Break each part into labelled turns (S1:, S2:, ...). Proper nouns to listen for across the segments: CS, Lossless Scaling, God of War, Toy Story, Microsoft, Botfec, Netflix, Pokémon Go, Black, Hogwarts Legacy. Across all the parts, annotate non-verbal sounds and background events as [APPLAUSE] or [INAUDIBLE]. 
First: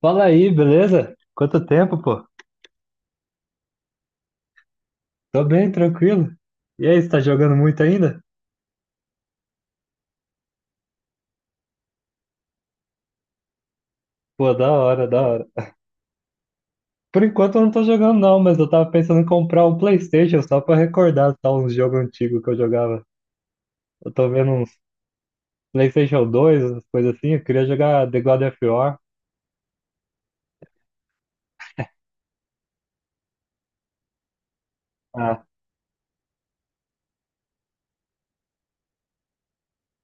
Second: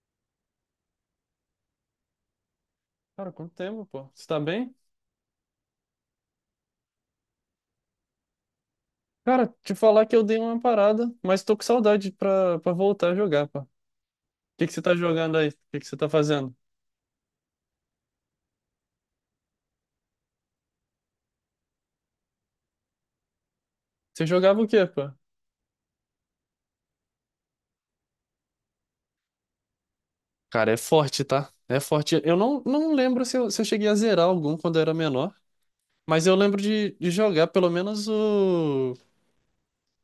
S1: Fala aí, beleza? Quanto tempo, pô?
S2: Cara, quanto tempo, pô? Você tá bem?
S1: Tô bem, tranquilo. E aí, você tá jogando muito ainda?
S2: Cara, te falar que eu dei uma parada, mas tô com saudade pra voltar a jogar, pô. O
S1: Pô,
S2: que
S1: da
S2: que você tá
S1: hora, da
S2: jogando
S1: hora.
S2: aí? O que que você tá fazendo?
S1: Por enquanto eu não tô jogando não, mas eu tava pensando em comprar um PlayStation só pra recordar tá, uns jogos antigos que eu jogava. Eu
S2: Você
S1: tô vendo
S2: jogava o
S1: uns
S2: quê, pô?
S1: PlayStation 2, umas coisas assim. Eu queria jogar The God of War.
S2: Cara, é forte, tá? É forte. Eu não lembro se eu cheguei a zerar algum quando eu era menor,
S1: Ah,
S2: mas eu lembro de jogar pelo menos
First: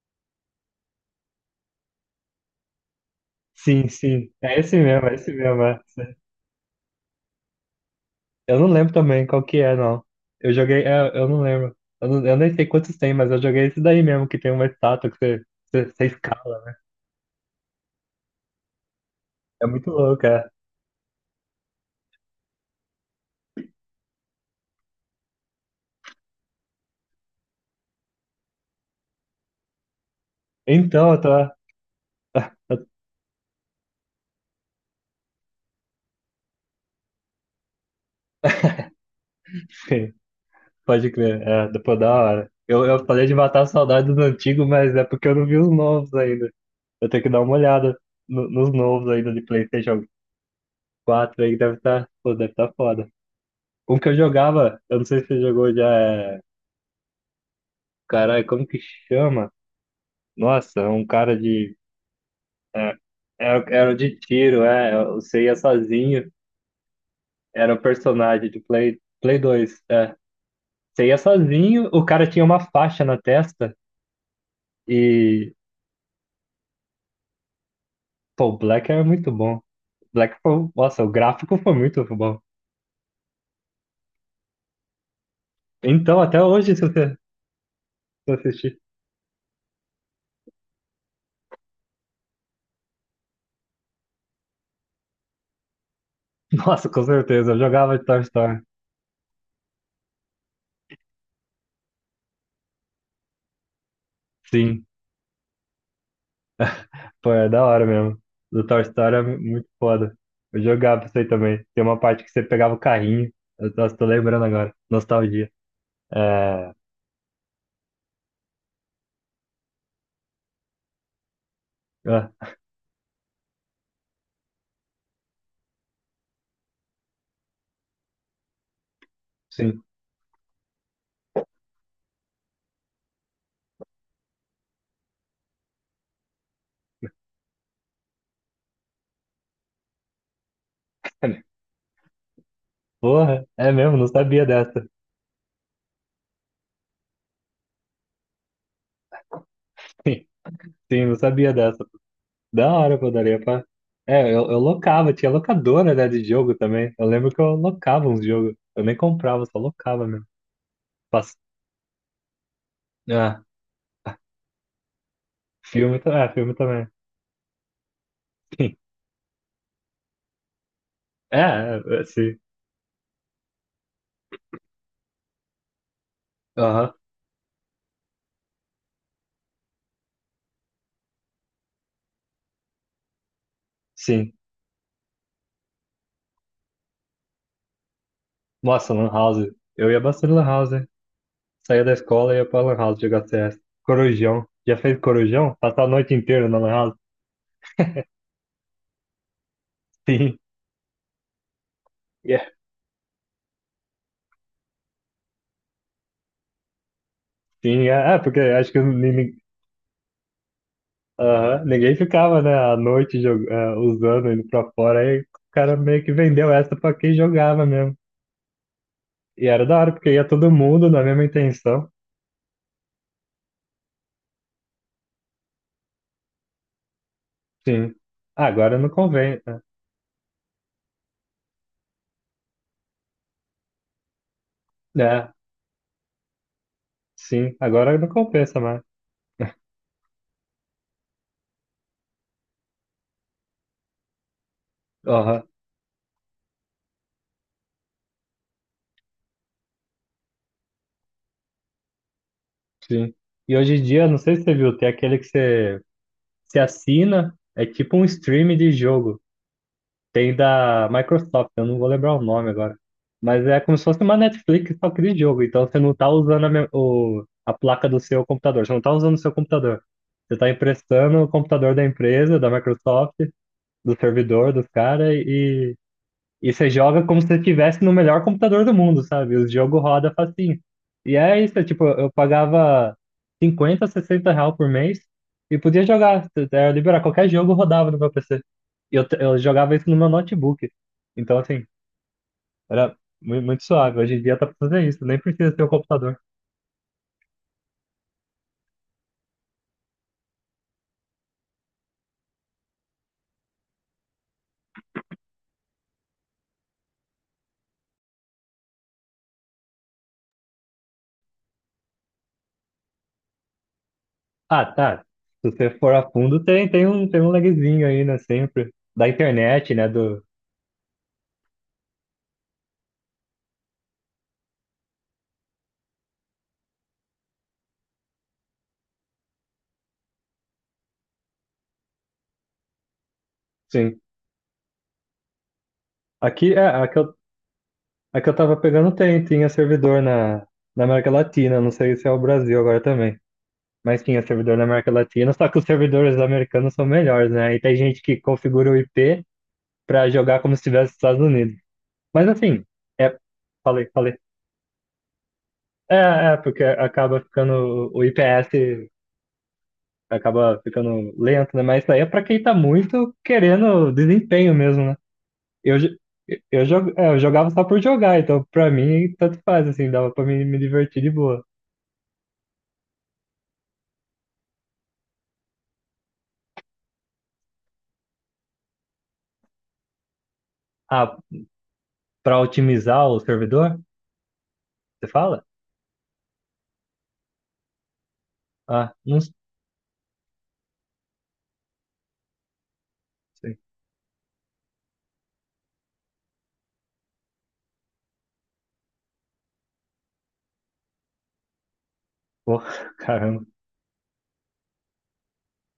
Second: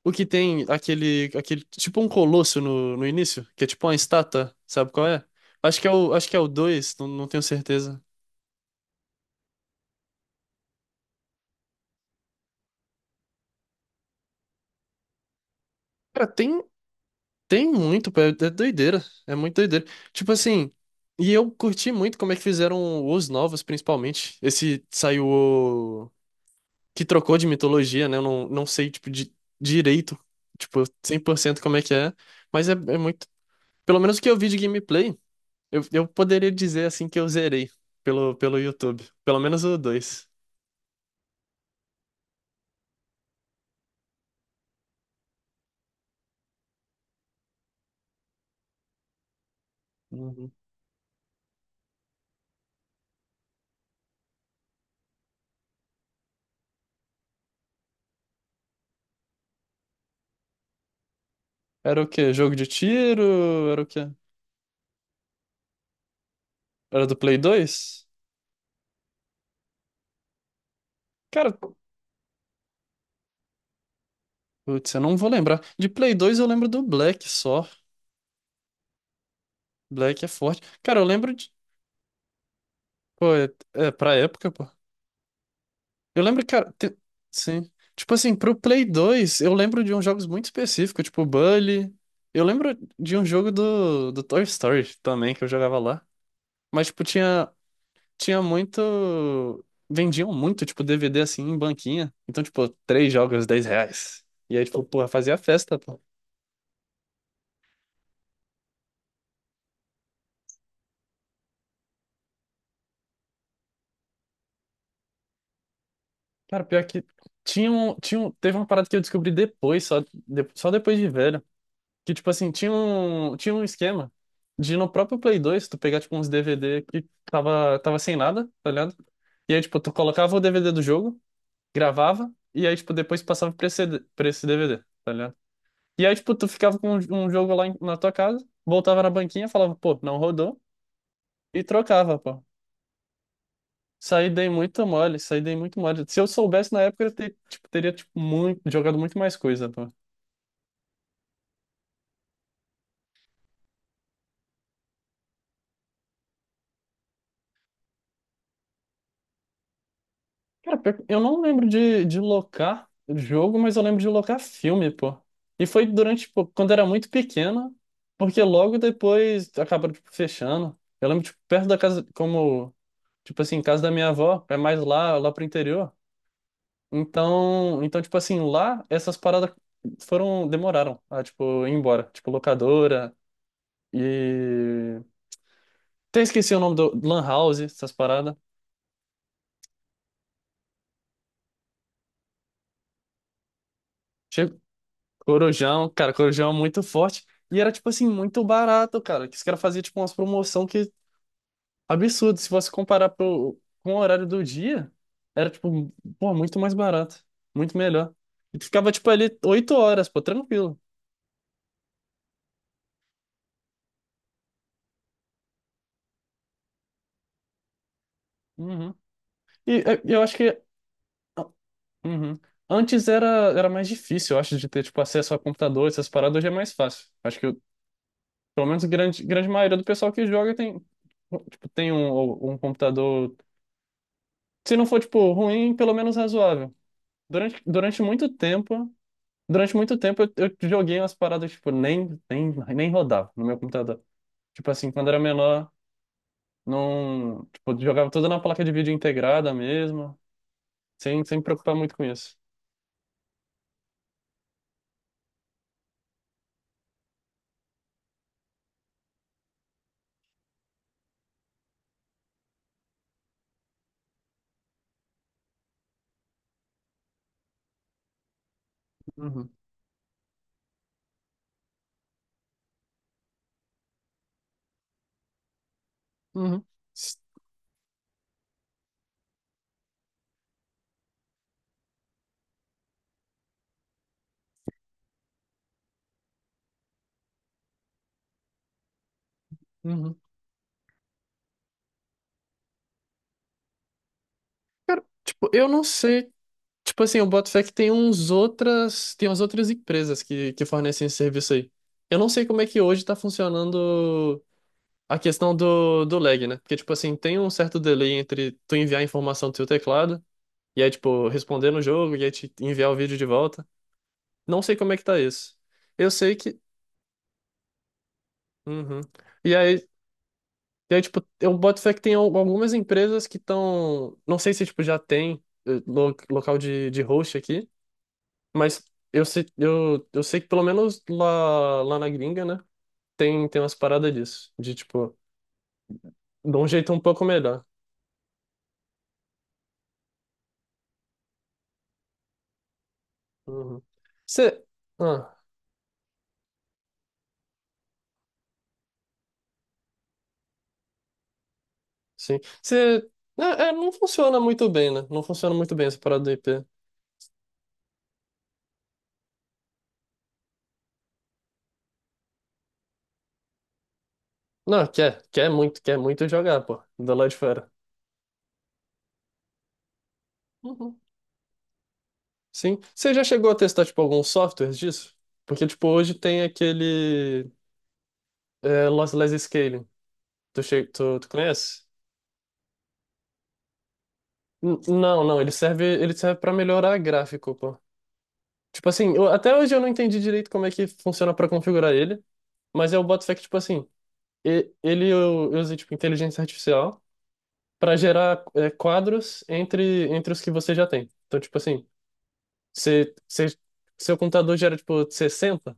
S2: o que tem aquele, aquele, tipo um colosso no início, que é tipo
S1: sim,
S2: uma
S1: sim.
S2: estátua,
S1: É esse
S2: sabe qual
S1: mesmo, é
S2: é?
S1: esse mesmo. É.
S2: Acho que é o, acho que é o dois, não tenho certeza.
S1: Eu não lembro também qual que é, não. Eu joguei, é, eu não lembro. Eu nem sei quantos tem, mas eu joguei esse daí mesmo, que tem uma estátua que você, você
S2: Cara, tem.
S1: escala.
S2: Tem muito, pô, é doideira. É muito
S1: É
S2: doideira.
S1: muito louco,
S2: Tipo
S1: é.
S2: assim, e eu curti muito como é que fizeram os novos, principalmente. Esse saiu o... que trocou de mitologia, né? Eu não sei, tipo, de, direito, tipo, cem
S1: Então,
S2: por
S1: tá.
S2: cento como é que é. Mas é muito. Pelo menos o que eu vi de gameplay, eu poderia dizer assim que eu zerei pelo YouTube. Pelo menos o
S1: [LAUGHS]
S2: 2.
S1: Pode crer. É, depois da hora. Eu falei de matar a saudade dos antigos, mas é porque eu não vi os novos ainda. Eu tenho que dar uma olhada nos novos ainda de PlayStation 4 aí, deve estar, pô, deve estar foda. Um que eu jogava, eu não sei se você jogou já, é... Caralho, como que chama? Nossa, é um cara de...
S2: Era o quê? Jogo de
S1: É, era,
S2: tiro? Era o
S1: era
S2: quê?
S1: de tiro, é. Você ia sozinho.
S2: Era do Play
S1: Era o
S2: dois.
S1: personagem de Play 2 é. Você ia
S2: Cara.
S1: sozinho, o cara tinha uma faixa na testa
S2: Putz, eu não vou
S1: e
S2: lembrar. De Play 2 eu lembro do Black só.
S1: pô, o Black é muito bom.
S2: Black é
S1: Black,
S2: forte. Cara,
S1: nossa,
S2: eu
S1: o
S2: lembro de.
S1: gráfico foi muito bom.
S2: Pô, é, é pra época, pô.
S1: Então,
S2: Eu
S1: até
S2: lembro, cara.
S1: hoje, se você se
S2: Sim. Tipo
S1: eu
S2: assim, pro
S1: assistir.
S2: Play 2, eu lembro de uns jogos muito específicos, tipo Bully. Eu lembro de um jogo do Toy Story também, que eu jogava lá.
S1: [LAUGHS]
S2: Mas,
S1: Nossa, com
S2: tipo, tinha,
S1: certeza, eu jogava de Toy
S2: tinha
S1: Story.
S2: muito. Vendiam muito, tipo, DVD assim em banquinha. Então, tipo, três jogos, 10 reais. E aí, tipo,
S1: Sim,
S2: porra, fazia festa, pô.
S1: pô, é da hora mesmo. Do Toy Story é muito foda. Eu jogava isso aí também. Tem uma parte que você pegava o carrinho. Eu, nossa, tô lembrando agora. Nostalgia.
S2: Cara,
S1: É.
S2: pior que teve uma parada que eu descobri depois, só, só depois de velho, que tipo
S1: Ah,
S2: assim, tinha um esquema de no próprio Play 2 tu pegar tipo uns DVD que tava sem nada, tá ligado? E aí tipo
S1: sim.
S2: tu colocava o DVD do jogo, gravava e aí tipo depois passava pra esse DVD, tá ligado? E aí tipo tu ficava com um jogo lá na tua casa, voltava na banquinha, falava, pô, não rodou e trocava, pô.
S1: Porra, é mesmo, não
S2: Isso aí
S1: sabia
S2: dei
S1: dessa.
S2: muita mole, isso aí dei muito mole. Se eu soubesse na época, tipo, teria tipo, muito, jogado muito mais coisa, pô.
S1: [LAUGHS] sim, não sabia dessa. Da hora, pô, daria pra. É, eu locava, tinha locadora, né, de jogo também. Eu lembro que eu locava uns jogos. Eu nem comprava, só locava mesmo.
S2: Cara, pior que eu
S1: Pass...
S2: não lembro de locar
S1: Ah,
S2: jogo, mas eu lembro de locar filme, pô. E foi
S1: filme,
S2: durante,
S1: é,
S2: tipo,
S1: filme
S2: quando
S1: também.
S2: era muito pequeno, porque logo
S1: [LAUGHS]
S2: depois acabaram, tipo, fechando. Eu lembro,
S1: É,
S2: tipo, perto da
S1: é, é,
S2: casa,
S1: sim.
S2: como, tipo assim, casa da minha avó, é mais lá, lá pro interior.
S1: Aham,
S2: Então, tipo assim, lá essas paradas foram, demoraram a, tipo, ir embora. Tipo, locadora
S1: sim.
S2: e. Até esqueci o nome do Lan House, essas paradas.
S1: Nossa, Lan House. Eu ia bastante Lan House, hein? Saía da escola e ia pra Lan House jogar CS. Corujão.
S2: Che-
S1: Já fez corujão? Passar a
S2: Corujão, cara,
S1: noite inteira
S2: Corujão é
S1: na Lan
S2: muito
S1: House?
S2: forte. E era, tipo assim, muito barato, cara. Que os caras faziam, tipo, umas
S1: Sim.
S2: promoção que absurdo.
S1: Yeah.
S2: Se você comparar pro... com o horário do dia, era, tipo, pô, muito mais barato. Muito
S1: Sim,
S2: melhor.
S1: porque
S2: E tu
S1: acho que
S2: ficava, tipo, ali
S1: ninguém.
S2: 8 horas, pô, tranquilo.
S1: Aham. Ninguém ficava, né, à noite usando, indo pra fora, aí o cara meio que vendeu essa pra quem jogava mesmo.
S2: Uhum.
S1: E era da
S2: E é,
S1: hora, porque
S2: eu
S1: ia
S2: acho
S1: todo
S2: que.
S1: mundo na mesma
S2: ah,
S1: intenção.
S2: Uhum. Antes era mais difícil, eu acho, de ter, tipo, acesso a computador, essas paradas, hoje é mais fácil. Acho que
S1: Sim. Ah,
S2: pelo
S1: agora
S2: menos
S1: não
S2: grande,
S1: convém.
S2: grande maioria do pessoal que joga tem, tipo, tem um computador, se não for,
S1: Né? É,
S2: tipo, ruim, pelo menos razoável.
S1: sim,
S2: Durante,
S1: agora
S2: durante
S1: não
S2: muito
S1: compensa mais.
S2: tempo, durante muito tempo eu joguei umas paradas, tipo, nem rodava no meu computador. Tipo assim, quando era
S1: Aham,
S2: menor, não, tipo, jogava tudo na placa de vídeo integrada mesmo, sem me preocupar muito com isso.
S1: sim. E hoje em dia, não sei se você viu, tem aquele que você, assina, é tipo um stream de jogo. Tem da Microsoft, eu não vou lembrar o nome agora. Mas é como se fosse uma Netflix só que de jogo. Então você não tá usando a placa do seu computador. Você não tá usando o seu
S2: Uhum.
S1: computador. Você tá emprestando o computador da empresa, da Microsoft, do servidor dos caras e
S2: Uhum.
S1: você joga
S2: s-
S1: como se você estivesse no melhor computador do mundo, sabe? O jogo roda facinho. E é isso, é tipo, eu pagava 50, 60 real por mês e podia jogar, era liberar qualquer jogo rodava no meu PC. E eu jogava isso no meu
S2: Uhum.
S1: notebook. Então, assim, era muito suave. Hoje em dia tá pra fazer
S2: Cara,
S1: isso, nem
S2: tipo,
S1: precisa ter o
S2: eu não
S1: computador.
S2: sei. Tipo assim, o Botfec tem umas outras empresas que fornecem esse serviço aí. Eu não sei como é que hoje tá funcionando a questão do lag, né? Porque, tipo assim, tem um certo delay entre tu enviar a informação do teu teclado e aí, tipo, responder no jogo e aí te enviar o vídeo de volta. Não
S1: Ah,
S2: sei como é que
S1: tá.
S2: tá
S1: Se
S2: isso.
S1: você for a
S2: Eu sei
S1: fundo,
S2: que...
S1: tem um lagzinho aí, né? Sempre.
S2: Uhum.
S1: Da
S2: E
S1: internet, né?
S2: aí, e aí tipo, o Botfec tem algumas empresas que estão... Não sei se, tipo, já tem local de host aqui, mas eu sei, eu sei que pelo menos lá, lá na gringa, né? Tem umas
S1: Sim.
S2: paradas disso. De tipo,
S1: Aqui,
S2: de
S1: é,
S2: um jeito
S1: aqui,
S2: um pouco melhor.
S1: a que eu tava pegando tem, tinha servidor na América Latina, não sei se é o Brasil agora também,
S2: Uhum.
S1: mas tinha servidor na
S2: Você.
S1: América Latina,
S2: Ah,
S1: só que os servidores americanos são melhores, né? E tem gente que configura o IP pra jogar como se estivesse nos Estados Unidos. Mas
S2: sim.
S1: assim,
S2: Você.
S1: é, falei,
S2: Não
S1: falei.
S2: funciona muito bem, né? Não funciona muito bem
S1: É,
S2: essa parada do
S1: é, porque
S2: IP.
S1: acaba ficando, o IPS acaba ficando lento, né? Mas isso aí é pra quem tá muito querendo desempenho mesmo,
S2: Não,
S1: né? Eu, jo-
S2: quer muito jogar, pô. Do
S1: eu
S2: lado de
S1: jogava só
S2: fora.
S1: por jogar, então pra mim tanto faz, assim, dava pra me divertir
S2: Uhum.
S1: de boa.
S2: Sim. Você já chegou a testar, tipo, alguns softwares disso? Porque, tipo, hoje tem aquele. É, Lossless Scaling.
S1: Ah,
S2: Tu conhece?
S1: para otimizar o servidor? Você
S2: Não, não,
S1: fala?
S2: ele serve para melhorar gráfico, pô. Tipo
S1: Ah,
S2: assim,
S1: não
S2: até hoje eu não entendi direito como é que funciona para configurar ele, mas eu boto fé que, tipo
S1: sei.
S2: assim, e- ele eu usei, tipo, inteligência artificial para gerar quadros entre os que você já tem. Então, tipo assim,
S1: Pô, [LAUGHS]
S2: se,
S1: caramba.
S2: se, seu computador gera, tipo, 60,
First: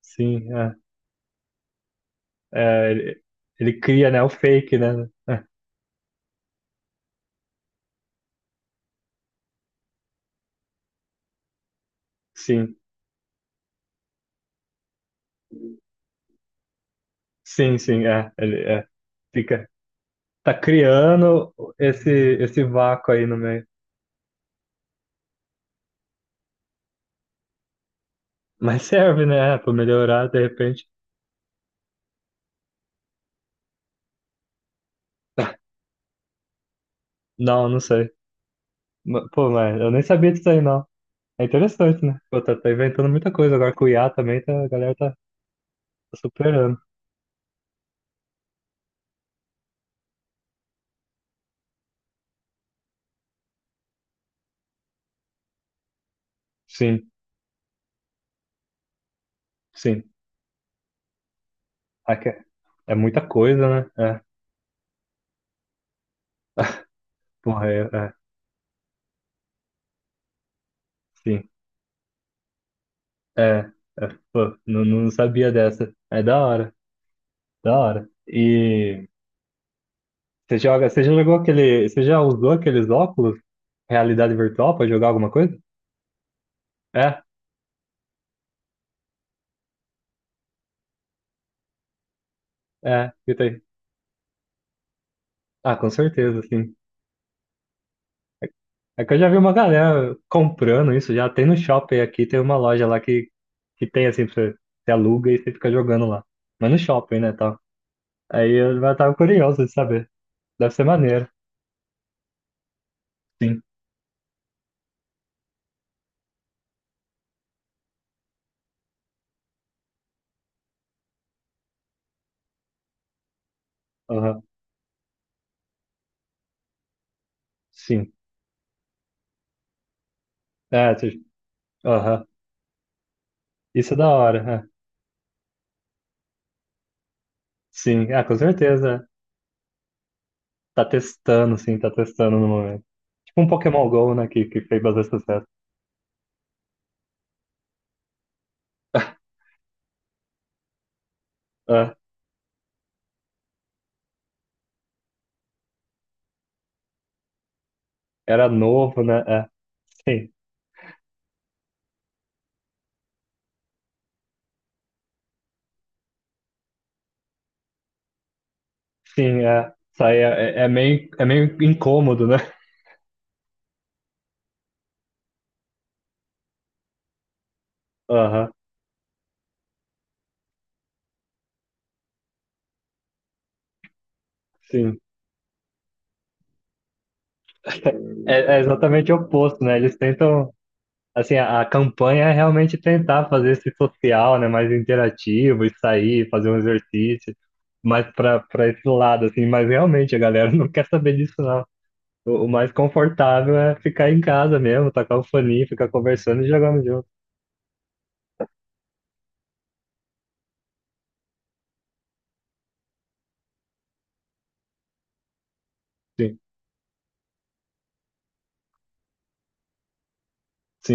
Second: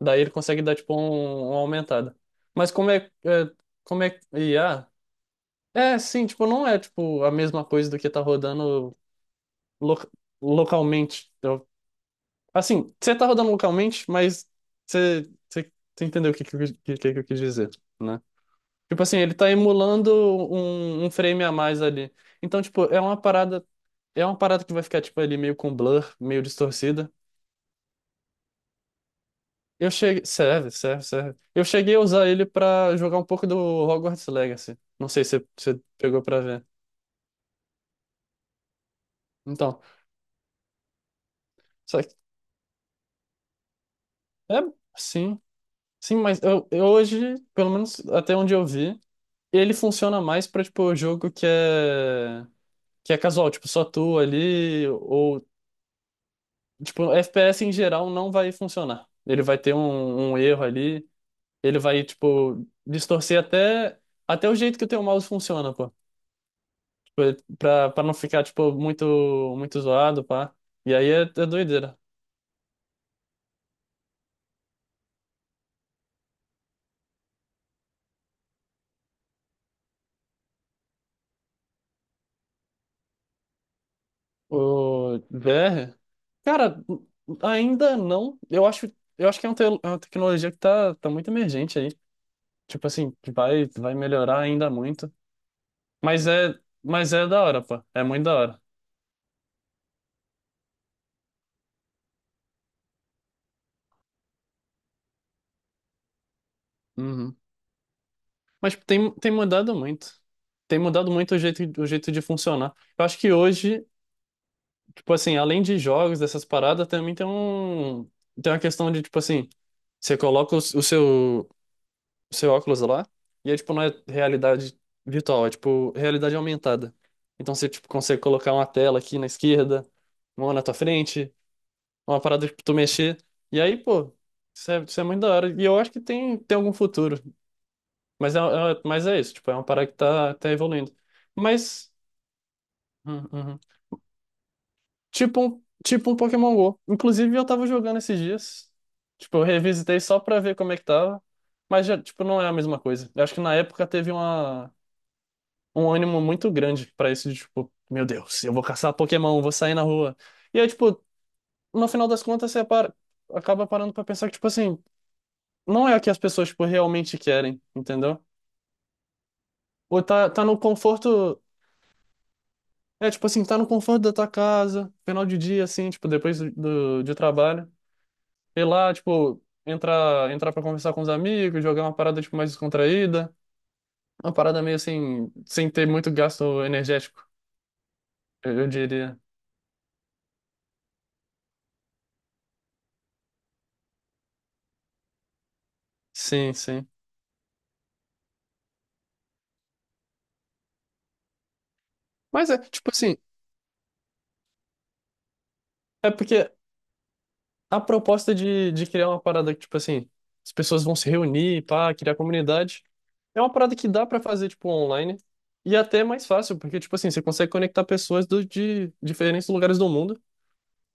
S2: daí ele
S1: Sim,
S2: consegue dar,
S1: é.
S2: tipo, uma aumentada. Mas
S1: É, ele, ele
S2: como
S1: cria,
S2: é
S1: né, o fake,
S2: IA,
S1: né? É,
S2: é, sim, tipo, não é, tipo, a mesma coisa do que tá rodando lo- localmente.
S1: sim,
S2: Assim, você tá rodando localmente, mas você entendeu que eu quis dizer,
S1: sim, sim,
S2: né?
S1: é.
S2: Tipo assim, ele tá
S1: Fica,
S2: emulando
S1: tá
S2: um frame a
S1: criando
S2: mais
S1: esse,
S2: ali. Então,
S1: esse
S2: tipo,
S1: vácuo aí no meio.
S2: é uma parada que vai ficar, tipo, ali meio com blur, meio distorcida.
S1: Mas serve, né? É, pra
S2: Eu cheguei.
S1: melhorar, de
S2: Serve,
S1: repente.
S2: serve, serve. Eu cheguei a usar ele pra jogar um pouco do Hogwarts Legacy. Não sei se
S1: [LAUGHS]
S2: você pegou pra ver.
S1: Não, não sei. Pô, mas
S2: Então,
S1: eu nem sabia disso aí, não. É
S2: só
S1: interessante,
S2: que.
S1: né? Pô, tá inventando muita coisa. Agora com o IA também,
S2: É,
S1: tá, a galera tá
S2: sim. Sim, mas eu,
S1: superando.
S2: eu hoje, pelo menos até onde eu vi, ele funciona mais pra, tipo, jogo que é. Que é casual, tipo, só tu ali, ou,
S1: Sim,
S2: tipo, FPS em geral não vai funcionar. Ele vai ter
S1: sim.
S2: um erro ali, ele vai,
S1: Ah, que É
S2: tipo,
S1: é muita
S2: distorcer
S1: coisa, né?
S2: até,
S1: É.
S2: até o jeito que o teu mouse funciona, pô. Tipo,
S1: Porra, é,
S2: pra
S1: é,
S2: não ficar, tipo, muito, muito zoado, pá. E aí é
S1: sim.
S2: doideira.
S1: É, é, pô, não sabia dessa. É da hora, da hora. E você joga, você já jogou aquele, você já usou aqueles óculos, realidade virtual, pra jogar
S2: O
S1: alguma coisa?
S2: VR, cara,
S1: É,
S2: ainda não. Eu acho que é é uma tecnologia que tá muito emergente aí. Tipo
S1: é,
S2: assim, que
S1: eu tenho.
S2: vai melhorar ainda muito.
S1: Ah, com
S2: Mas
S1: certeza,
S2: é,
S1: sim.
S2: mas é da hora, pô. É muito da
S1: É,
S2: hora.
S1: é que eu já vi uma galera comprando isso, já tem no shopping aqui, tem uma loja lá que tem assim, pra você, você aluga e você fica jogando lá. Mas no shopping, né,
S2: Uhum.
S1: tal. Aí
S2: Mas
S1: eu já
S2: tem,
S1: tava
S2: tem
S1: curioso de
S2: mudado
S1: saber.
S2: muito.
S1: Deve
S2: Tem
S1: ser
S2: mudado
S1: maneiro.
S2: muito o jeito de funcionar. Eu acho que
S1: Sim.
S2: hoje, tipo assim, além de jogos, dessas paradas, também tem um, tem uma questão de, tipo assim, você coloca o seu, o seu óculos lá, e aí, tipo, não é
S1: Aham,
S2: realidade virtual, é, tipo, realidade aumentada. Então você, tipo,
S1: sim.
S2: consegue colocar uma tela aqui na esquerda, uma na tua
S1: É,
S2: frente, uma
S1: aham.
S2: parada pra tu mexer. E aí,
S1: Isso é da
S2: pô,
S1: hora, é.
S2: isso é muito da hora. E eu acho que tem algum futuro.
S1: Sim, ah, com
S2: Mas mas
S1: certeza. É.
S2: é isso, tipo, é uma parada que tá
S1: Tá
S2: evoluindo.
S1: testando, sim, tá
S2: Mas,
S1: testando no momento.
S2: uhum,
S1: Tipo um
S2: uhum.
S1: Pokémon Go, né, que fez bastante sucesso.
S2: Tipo um Pokémon Go. Inclusive, eu tava jogando esses dias. Tipo, eu revisitei só pra ver como é que tava. Mas,
S1: É,
S2: já, tipo, não é a mesma coisa. Eu acho que na época teve um ânimo muito grande pra isso, de tipo, meu Deus,
S1: era
S2: eu vou caçar
S1: novo, né?
S2: Pokémon,
S1: É.
S2: vou sair na rua.
S1: Sim,
S2: E aí, tipo, no final das contas, você para, acaba parando pra pensar que, tipo assim, não é o que as pessoas, tipo, realmente querem, entendeu?
S1: sim, é.
S2: Ou
S1: Isso
S2: tá no
S1: é
S2: conforto.
S1: meio incômodo, né?
S2: É, tipo assim, tá no conforto da tua casa, final de dia, assim, tipo, de trabalho.
S1: Aham,
S2: Ir lá, tipo, entrar pra conversar com os amigos, jogar uma parada, tipo, mais descontraída. Uma parada meio
S1: sim.
S2: assim, sem ter muito gasto energético, eu,
S1: É,
S2: eu
S1: exatamente o
S2: diria.
S1: oposto, né? Eles tentam, assim, a campanha é realmente tentar fazer esse social, né, mais interativo, e sair, fazer
S2: Sim,
S1: um
S2: sim.
S1: exercício, mais para esse lado, assim, mas realmente a galera [LAUGHS] não quer saber disso. O
S2: Mas é,
S1: mais
S2: tipo assim,
S1: confortável é ficar em casa mesmo, tacar o foninho, ficar
S2: é
S1: conversando e
S2: porque
S1: jogando junto.
S2: a proposta de criar uma parada que, tipo assim, as pessoas vão se reunir, pá, criar comunidade, é uma parada que dá pra fazer, tipo, online. E até é mais
S1: Sim,
S2: fácil, porque, tipo assim, você consegue conectar de diferentes lugares do mundo.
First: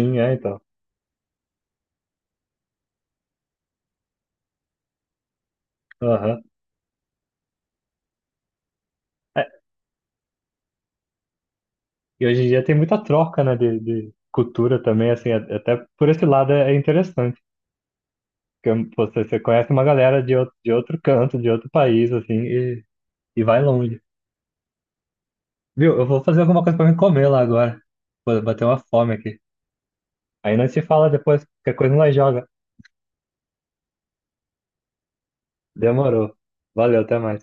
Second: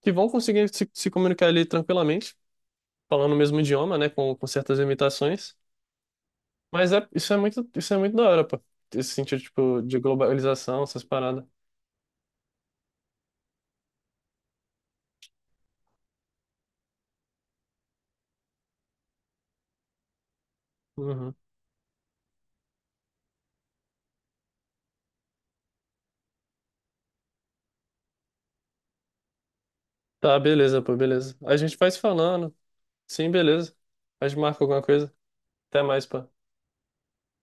S2: Que vão
S1: é então.
S2: conseguir se comunicar ali tranquilamente, falando o mesmo idioma, né, com certas limitações.
S1: Aham.
S2: Mas é, isso é muito da hora, pô. Esse sentido,
S1: É,
S2: tipo, de globalização, essas paradas.
S1: e hoje em dia tem muita troca, né, de cultura também, assim, até por esse lado é, é interessante. Porque você, conhece uma galera de outro,
S2: Uhum.
S1: canto, de outro país, assim, e, vai longe. Viu? Eu vou fazer alguma coisa pra me comer lá agora. Vou bater uma fome aqui.
S2: Tá,
S1: Aí nós se
S2: beleza, pô,
S1: fala
S2: beleza.
S1: depois,
S2: A
S1: qualquer
S2: gente vai
S1: coisa
S2: se
S1: nós joga.
S2: falando. Sim, beleza. A gente marca alguma coisa. Até mais, pô.
S1: Demorou. Valeu, até mais.